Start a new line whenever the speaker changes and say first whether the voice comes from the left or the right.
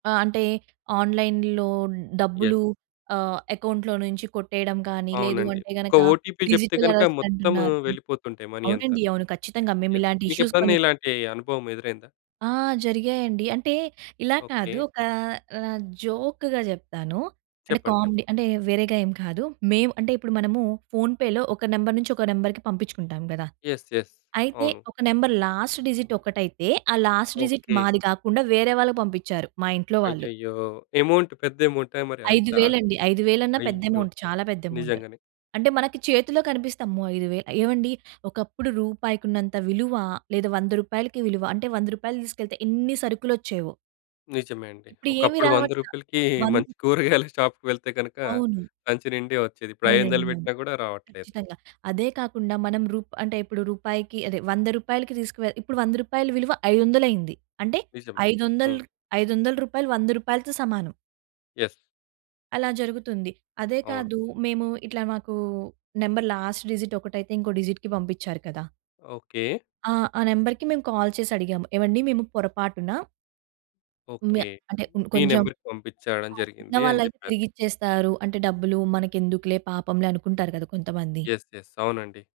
right: ఆహ్, అంటే ఆన్‌లైన్‌లో
left: యెస్.
right: డబ్బులు, ఆహ్, అకౌంట్‌లో నుంచి కొట్టేయడం కానీ, లేదు
left: అవునండి.
right: అంటే
left: ఒక
right: గనక
left: ఓటీపీ చెప్తే
right: డిజిటల్
left: గనుక
right: అరెస్ట్
left: మొత్తం
right: అంటున్నారు.
left: వెళ్ళిపోతుంటాయి మనీ అంతా.
right: అవునండి. అవును. ఖచ్చితంగా. మేము
left: యాహ్!
right: ఇలాంటి
left: మీకు
right: ఇష్యూస్
left: ఎప్పుడైనా
right: కొన్ని
left: ఇలాంటి అనుభవం ఎదురైందా?
right: ఆ! జరిగాయండి. అంటే ఇలా కాదు.
left: ఓకే.
right: ఒక ఆహ్, జోక్‌గా చెప్తాను.
left: చెప్పండి.
right: అంటే
left: చెప్పండి.
right: కామెడీ అంటే వేరేగా ఏం కాదు. మేము అంటే ఇప్పుడు మనము ఫోన్‌పేలో ఒక నంబర్ నుంచి ఒక నంబర్‌కి పంపించుకుంటాం కదా!
left: యెస్. యెస్.
right: అయితే
left: అవును.
right: ఒక నంబర్ లాస్ట్ డిజిట్ ఒకటైతే ఆ లాస్ట్ డిజిట్
left: ఓకే.
right: మాది కాకుండా వేరే వాళ్ళకి పంపించారు. మా ఇంట్లో వాళ్ళు.
left: అయ్యయ్యో! అమౌంట్ పెద్ద అమౌంటా? మరి అంత
right: ఐదు వేలండి. ఐదు వేలన్నా పెద్ద
left: అయ్యో!
right: అమౌంట్. చాలా పెద్ద అమౌంట్.
left: నిజంగానే.
right: అంటే మనకి చేతిలో కనిపిస్తే, అమ్మో! 5,000 ఏవండీ! ఒకప్పుడు రూపాయికి ఉన్నంత విలువ లేదా రూ. 100కి విలువ అంటే రూ. 100 తీసుకెళ్తే ఎన్ని సరుకులు వచ్చేవో.
left: నిజమే అండి.
right: ఇప్పుడు ఏమి
left: ఒకప్పుడు వంద
right: రావట్ల.
left: రూపాయలకి
right: వన్
left: మంచి కూరగాయల షాపుకి వెళ్తే గనుక
right: అవును.
left: సంచి నిండే వచ్చేది. ఇప్పుడు
right: అవునండి.
left: 500
right: అవును.
left: పెట్టినా కూడా రావట్లేదు.
right: ఖచ్చితంగా. అదే కాకుండా మనం రూప్ అంటే, ఇప్పుడు రూపాయికి అదే రూ. 100కి తీసుకువే ఇప్పుడు రూ. 100 విలువ ఐదు వందలయింది. అంటే,
left: నిజమే.
right: ఐదు
left: హ్మ్.
right: వందలక్ రూ. 500 రూ. 100తో సమానం.
left: యెస్.
right: అలా జరుగుతుంది. అదే
left: అవును.
right: కాదు. మేము ఇట్లా మాకు నంబర్ లాస్ట్ డిజిట్ ఒకటైతే ఇంకో డిజిట్‌కి పంపించారు కదా.
left: ఓకే.
right: ఆ! ఆ నెంబర్‌కి మేము కాల్ చేసి అడిగాము. ఏవండీ మేము పొరపాటున మ్యా
left: ఓకే.
right: అంటే ఇప్పుడు
left: మీ
right: కొంచెం
left: నంబర్‌కి పంపించడం
right: ఆ!
left: జరిగింది అని
right: ఉన్నవాళ్ళైతే
left: చెప్పారు.
right: తిరిగి ఇచ్చేస్తారు. అంటే డబ్బులు మనకెందుకులే పాపంలే అనుకుంటారు కదా! కొంతమంది.
left: యెస్. యెస్. అవునండి.